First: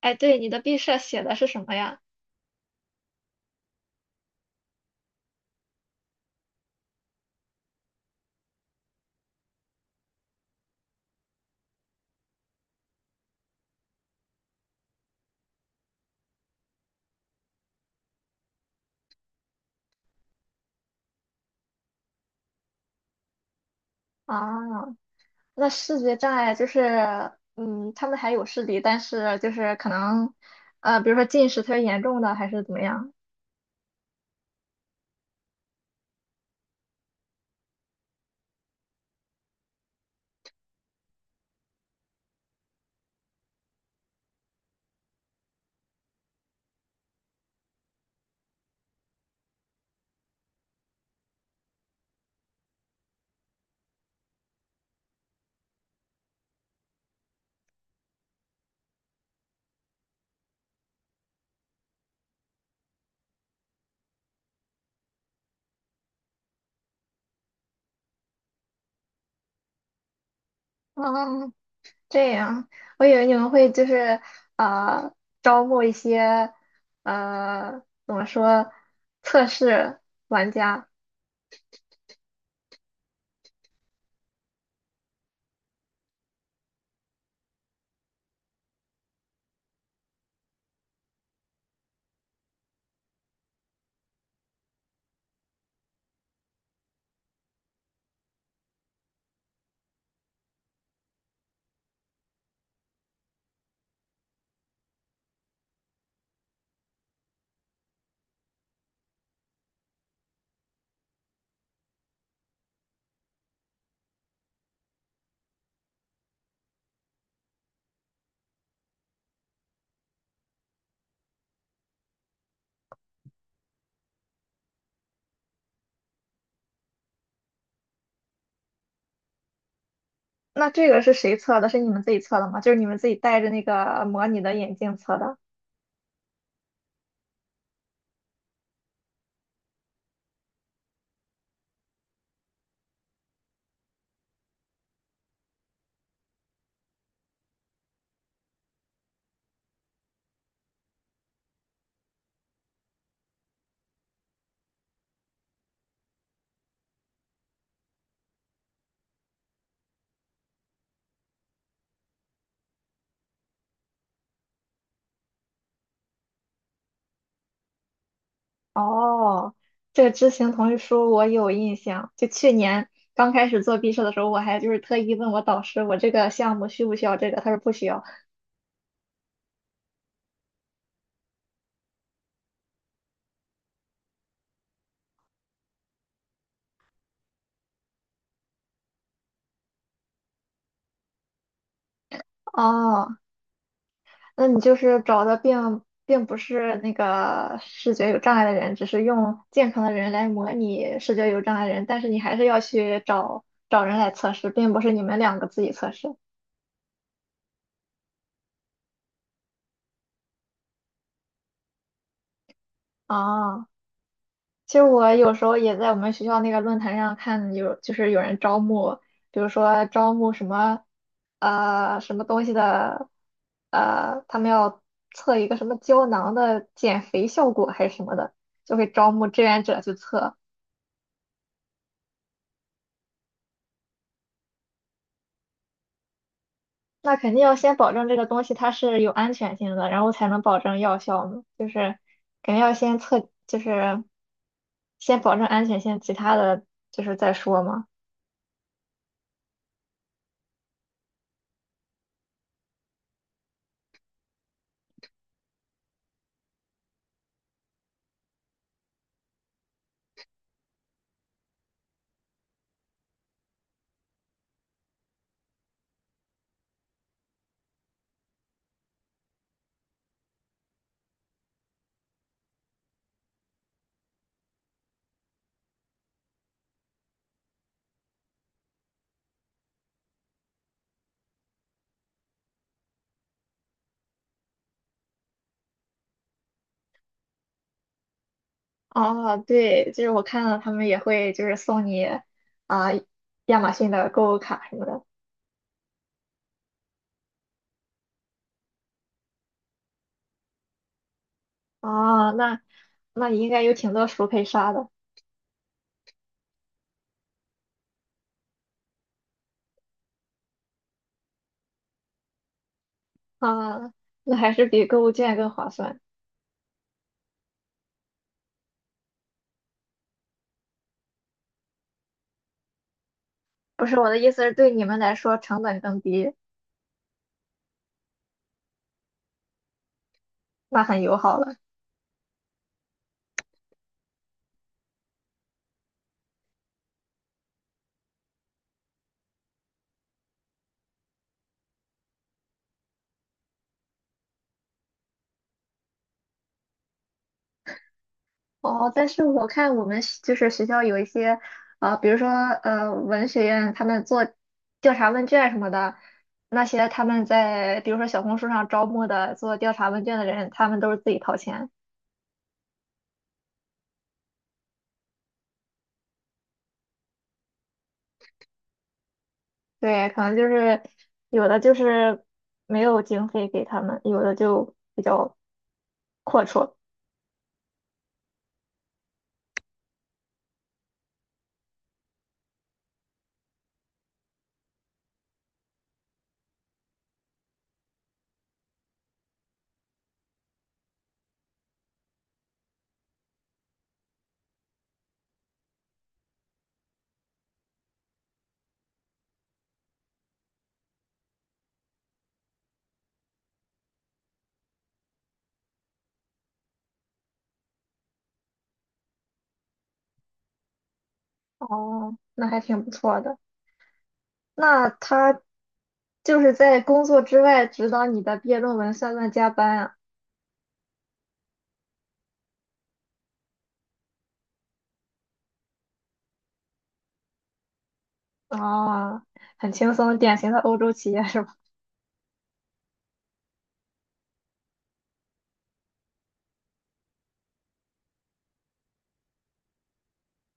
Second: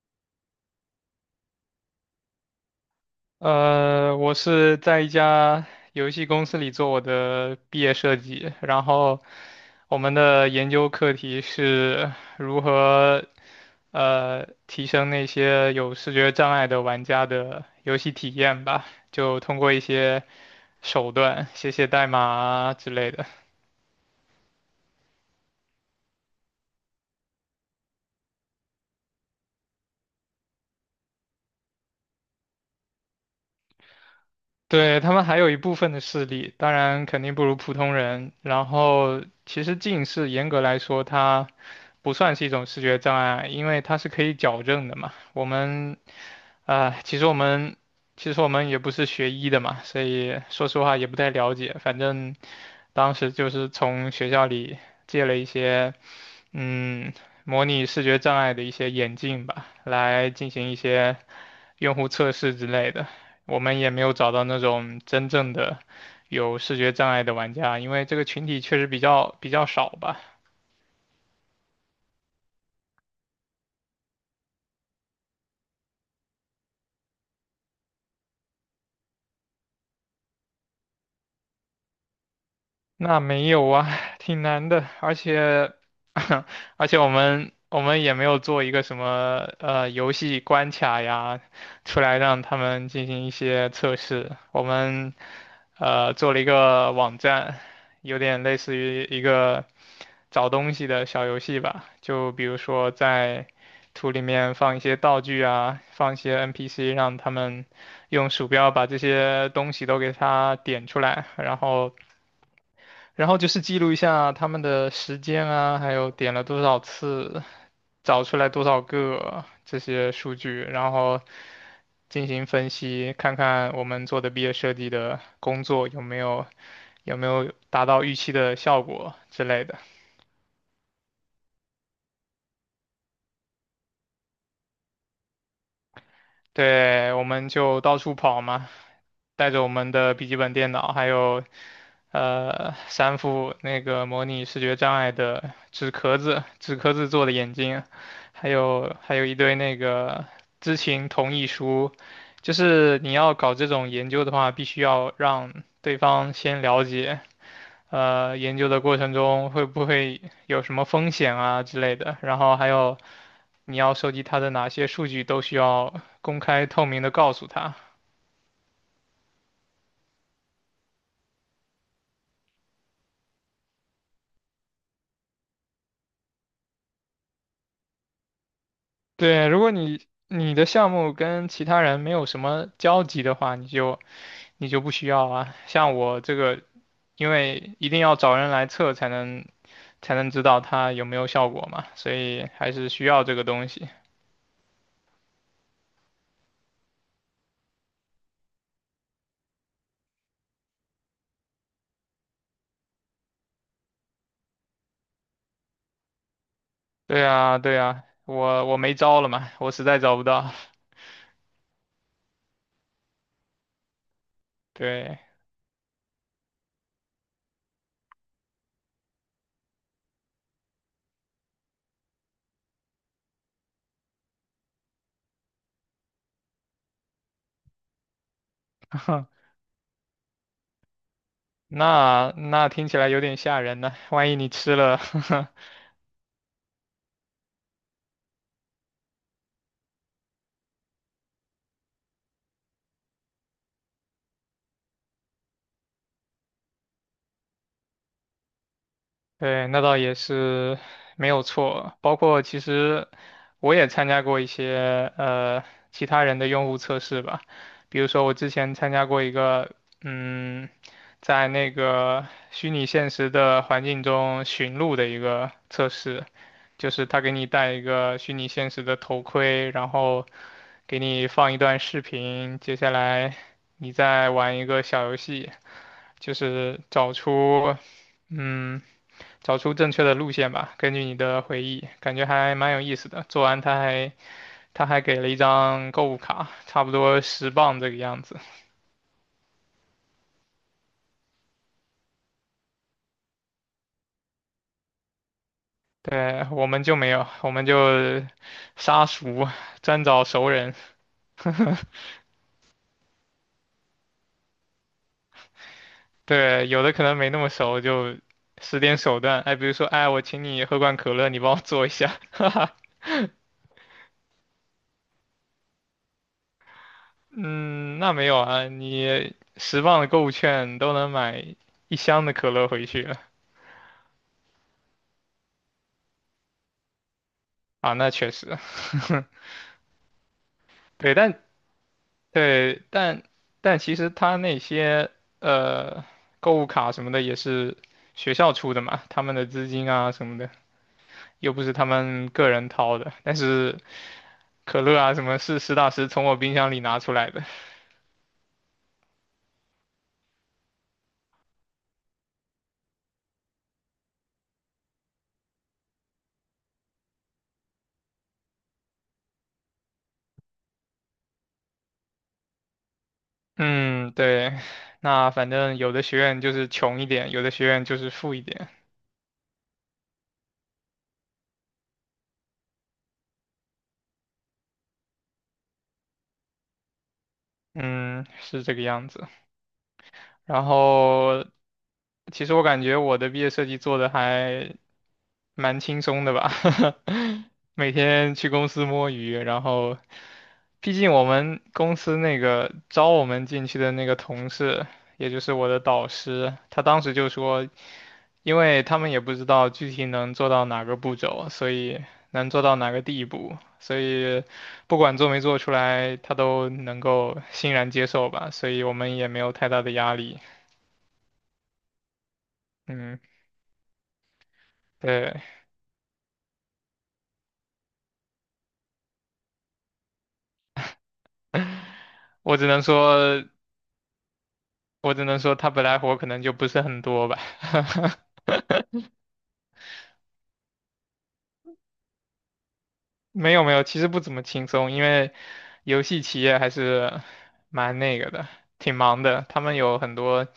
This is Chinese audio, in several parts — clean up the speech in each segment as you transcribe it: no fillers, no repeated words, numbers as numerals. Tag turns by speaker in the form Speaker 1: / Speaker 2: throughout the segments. Speaker 1: 哎，对，你的毕设写的是什么呀？
Speaker 2: 我是在一家游戏公司里做我的毕业设计，然后我们的研究课题是如何提升那些有视觉障碍的玩家的游戏体验吧，就通过一些手段，写写代码啊之类的。
Speaker 1: 啊，那视觉障碍就是，嗯，他们还有视力，但是就是可能，比如说近视特别严重的，还是怎么样？
Speaker 2: 对，他们还有一部分的视力，当然肯定不如普通人。然后，其实近视严格来说，它不算是一种视觉障碍，因为它是可以矫正的嘛。我们啊、呃其实我们其实我们也不是学医的嘛，所以说实话也不太了解。反正当时就是从学校里借了一些嗯模拟视觉障碍的一些眼镜吧，来进行一些用户测试之类的，我们也没有找到那种真正的有视觉障碍的玩家，因为这个群体确实比较少吧。
Speaker 1: 嗯，这样，我以为你们会就是，呃，招募一些，呃，怎么说，测试玩家。
Speaker 2: 那没有啊，挺难的，而且 而且我们也没有做一个什么游戏关卡呀，出来让他们进行一些测试。我们做了一个网站，有点类似于一个找东西的小游戏吧，就比如说在图里面放一些道具啊，放一些 NPC,让他们用鼠标把这些东西都给它点出来。然后。然后就是记录一下他们的时间啊，还有点了多少次，找出来多少个这些数据，然后进行分析，看看我们做的毕业设计的工作有没有达到预期的效果之类的。
Speaker 1: 那这个是谁测的？是你们自己测的吗？就是你们自己戴着那个模拟的眼镜测的？
Speaker 2: 对，我们就到处跑嘛，带着我们的笔记本电脑，还有三副那个模拟视觉障碍的纸壳子、纸壳子做的眼镜，还有一堆那个知情同意书。就是你要搞这种研究的话，必须要让对方先了解，研究的过程中会不会有什么风险啊之类的，然后还有你要收集它的哪些数据都需要公开透明的告诉他。
Speaker 1: 哦，这个知行同意书我有印象。就去年刚开始做毕设的时候，我还就是特意问我导师，我这个项目需不需要这个？他说不需要。
Speaker 2: 对，如果你的项目跟其他人没有什么交集的话，你就不需要啊。像我这个，因为一定要找人来测才能知道它有没有效果嘛，所以还是需
Speaker 1: 哦，
Speaker 2: 要这个东西。
Speaker 1: 那你就是找的并不是那个视觉有障碍的人，只是用健康的人来模拟视觉有障碍的人，但是你还是要去找找人来测试，并不是你们两个自己测试。
Speaker 2: 对啊，对啊，我没招了嘛，我实在找不到。
Speaker 1: 哦， 其实我
Speaker 2: 对，
Speaker 1: 有时候也在我们学校那个论坛上看有，就是有人招募，比如说招募什么，什么东西的，他们要测一个什么胶囊的减肥效果还是什么的，就会招募志 愿者去测。
Speaker 2: 那那听起来有点吓人呢，万一你吃了，
Speaker 1: 那肯定要先保证这个东西它是有安全性的，然后才能保证药效嘛。就是肯定要先测，就是先保证安全性，其他的就是再说嘛。
Speaker 2: 对，那倒也是没有错。包括其实我也参加过一些其他人的用户测试吧，比如说我之前参加过一个，嗯，在那个虚拟现实的环境中寻路的一个测试。就是他给你戴一个虚拟现实的头盔，然后给你放一段视频，接下来你再玩一个小游戏，就是找出，嗯，找出正确的路线吧，根据你的回忆，感觉还蛮有意思的。做完他还给了一张购物卡，差不多十磅这个样子。
Speaker 1: 哦，对，就是我看到他们也会就是送你啊、亚马逊的购物卡什么的。
Speaker 2: 对，我们就没有，我们就杀熟，专找熟人。
Speaker 1: 哦，那你应该有挺多熟可以刷的
Speaker 2: 对，有的可能没那么熟，就使点手段。哎，比如说，哎，我请你喝罐可乐，你帮我做一下。哈哈，
Speaker 1: 啊、那还是比购物券更划算。
Speaker 2: 嗯，那没有啊，你十磅的购物券都能买一箱的可乐回去了。
Speaker 1: 不是我的意思是对你们来说成本更低，
Speaker 2: 啊，那确实，
Speaker 1: 那很
Speaker 2: 对，
Speaker 1: 友好
Speaker 2: 但
Speaker 1: 了。
Speaker 2: 对,但但其实他那些呃购物卡什么的也是学校出的嘛，他们的资金啊什么的，又不是他们个人掏的。但是可乐啊什么是实打实从我冰箱里拿出来的。
Speaker 1: 哦，但是我看我们学就是学校有一些啊、比如说文学院他们做调查问卷什么的。那些他们在比如说小红书上招募的做调查问卷的人，他们都是自己掏钱。
Speaker 2: 嗯，对，那反正有的学院就是穷一点，有的学院就是富一点，
Speaker 1: 对，可能就是有的就是没有经费给他们，有的就比较阔绰。
Speaker 2: 嗯，是这个样子。然后其实我感觉我的毕业设计做的还蛮轻松的吧，每天去公司摸鱼，然后毕竟我们公司那个招我们进去的那个同事，也就是我的导师，他当时就说，因为他们也不知道具体能做到哪个步骤，所以能做到哪个地步，所以不管做没做出来，他都能够欣然接受吧，所以我们也没有太大的压力。
Speaker 1: 哦，那还挺不错
Speaker 2: 嗯，
Speaker 1: 的。那他
Speaker 2: 对，
Speaker 1: 就是在工作之外指导你的毕业论文，算不算加班啊？
Speaker 2: 我只能说，我只能说他本来活可能就不是很多吧。
Speaker 1: 哦，很轻松，典型的欧洲企业是吧？
Speaker 2: 没有没有，其实不怎么轻松，因为游戏企业还是蛮那个的，挺忙的。他们有很多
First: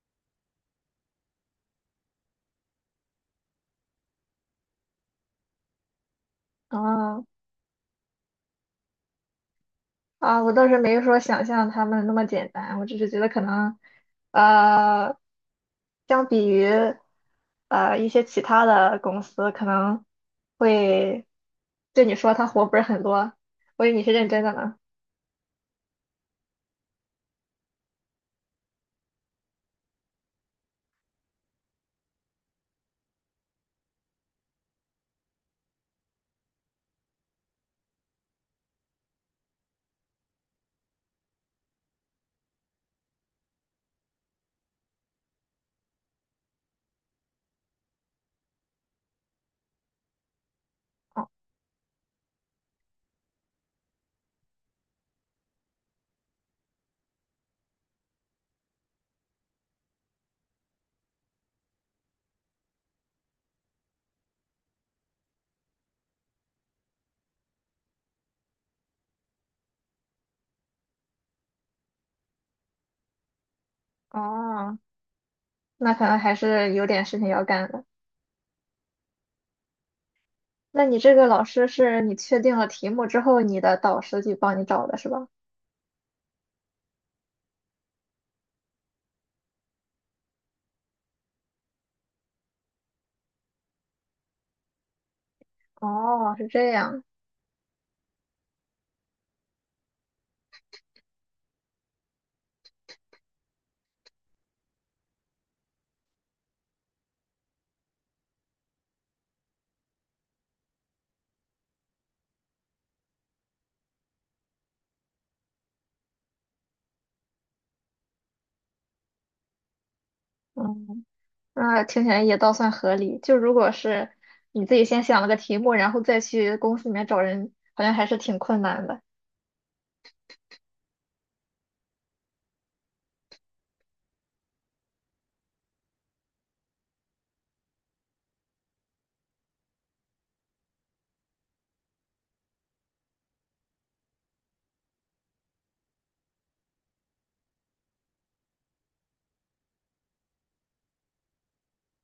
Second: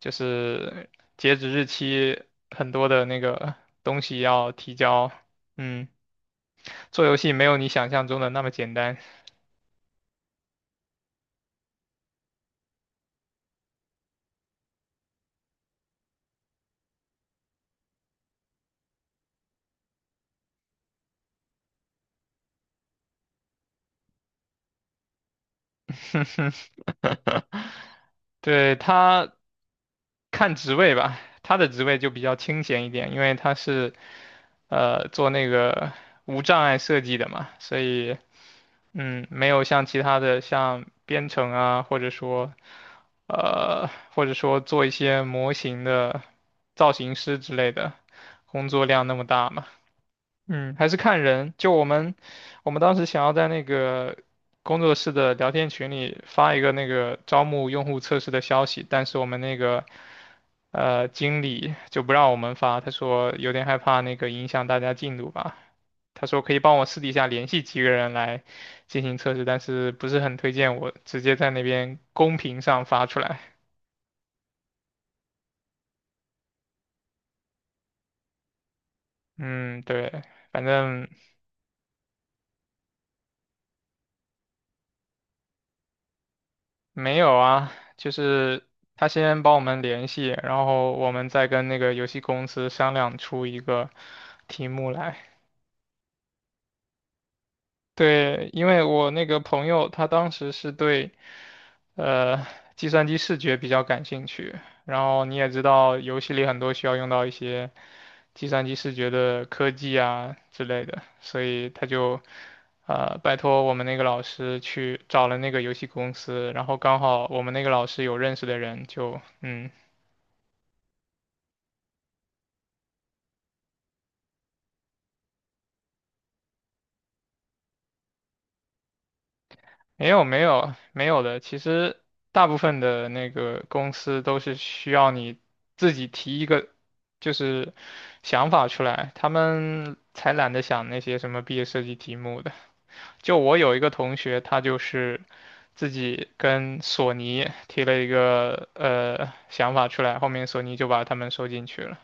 Speaker 2: 就是截止日期，很多的那个东西要提交。嗯，做游
Speaker 1: 哦，
Speaker 2: 戏没有你想象中的那么简单。
Speaker 1: 啊，我倒是没说想象他们那么简单，我只是觉得可能，呃，相比于一些其他的公司，可能会对你说他活不是很多，我以为你是认真的呢。
Speaker 2: 对，他看职位吧，他的职位就比较清闲一点，因为他是做那个无障碍设计的嘛，所以嗯，没有像其他的像编程啊，呃或者说做一些模型的造型师之类的工作量那么大嘛。嗯，还是看
Speaker 1: 哦，
Speaker 2: 人。就我们，我们当时想要在那个工作室的聊天群里发一个那个招募用户测试的消息，但是我们那个经理就不让我们发，他说有点害怕那个影响大家进度吧。他说可以帮我私底下联系几个人来进行测试，但是不是很推荐我直接在那边公屏上发出来。
Speaker 1: 哦，那可能还是有点事情要干的。
Speaker 2: 嗯，对，反
Speaker 1: 那你
Speaker 2: 正。
Speaker 1: 这个老师是你确定了题目之后，你的导师去帮你找的是吧？
Speaker 2: 没有啊，就是他先帮我们联系，然后我们再跟那个游戏公司商量出一个题目来。
Speaker 1: 哦，是这样。
Speaker 2: 对，因为我那个朋友他当时是对呃计算机视觉比较感兴趣，然后你也知道游戏里很多需要用到一些计算机视觉的科技啊之类的，所以他就拜托我们那个老师去找了那个游戏公司，然后刚好我们那个老师有认识的人就，嗯。
Speaker 1: 嗯。那听起来也倒算合理。就如果是你自己先想了个题目，然后再去公司里面找人，好像还是挺困难的。
Speaker 2: 没有没有没有的，其实大部分的那个公司都是需要你自己提一个就是想法出来，他们才懒得想那些什么毕业设计题目的。就我有一个同学，他就是自己跟索尼提了一个想法出来，后面索尼就把他们收进去了。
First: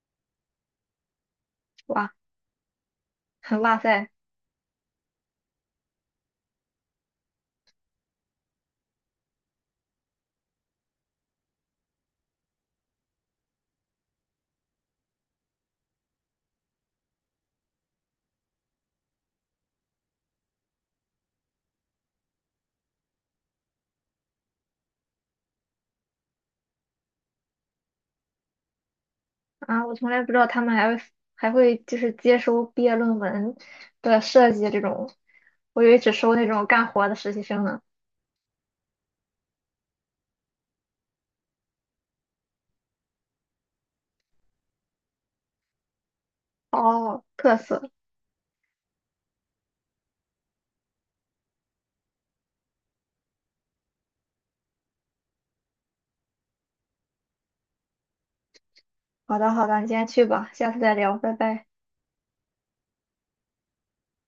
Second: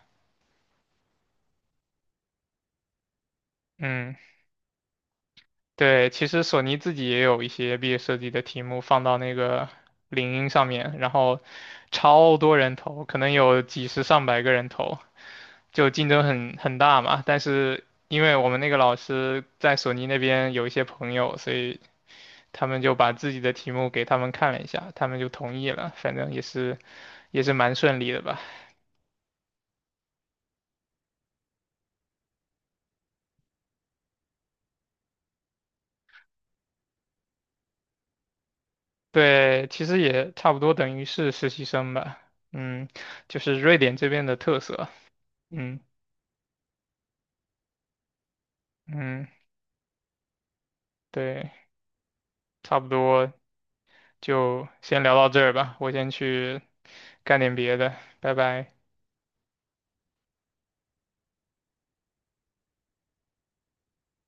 Speaker 1: 哇，哇塞，
Speaker 2: 嗯。对，其实索尼自己也有一些毕业设计的题目放到那个领英上面，然后超多人投，可能有几十上百个人投，就竞争很大嘛。但是因为我们那个老师在索尼那边有一些朋友，所以他们就把自己的题目给他们看了一下，他们就同意了。反正也是蛮顺利的吧。
Speaker 1: 啊，我从来不知道他们还会还会就是接收毕业论文的设计这种，我以为只收那种干活的实习生呢。
Speaker 2: 对，其实也差不多等于是实习生吧。嗯，就是瑞典这边的特色。嗯
Speaker 1: 哦，特色。
Speaker 2: 嗯，对。差不多就先聊到这儿吧，我先去干点别的，拜拜。
Speaker 1: 好的，好的，你先去吧，下次再聊，拜拜。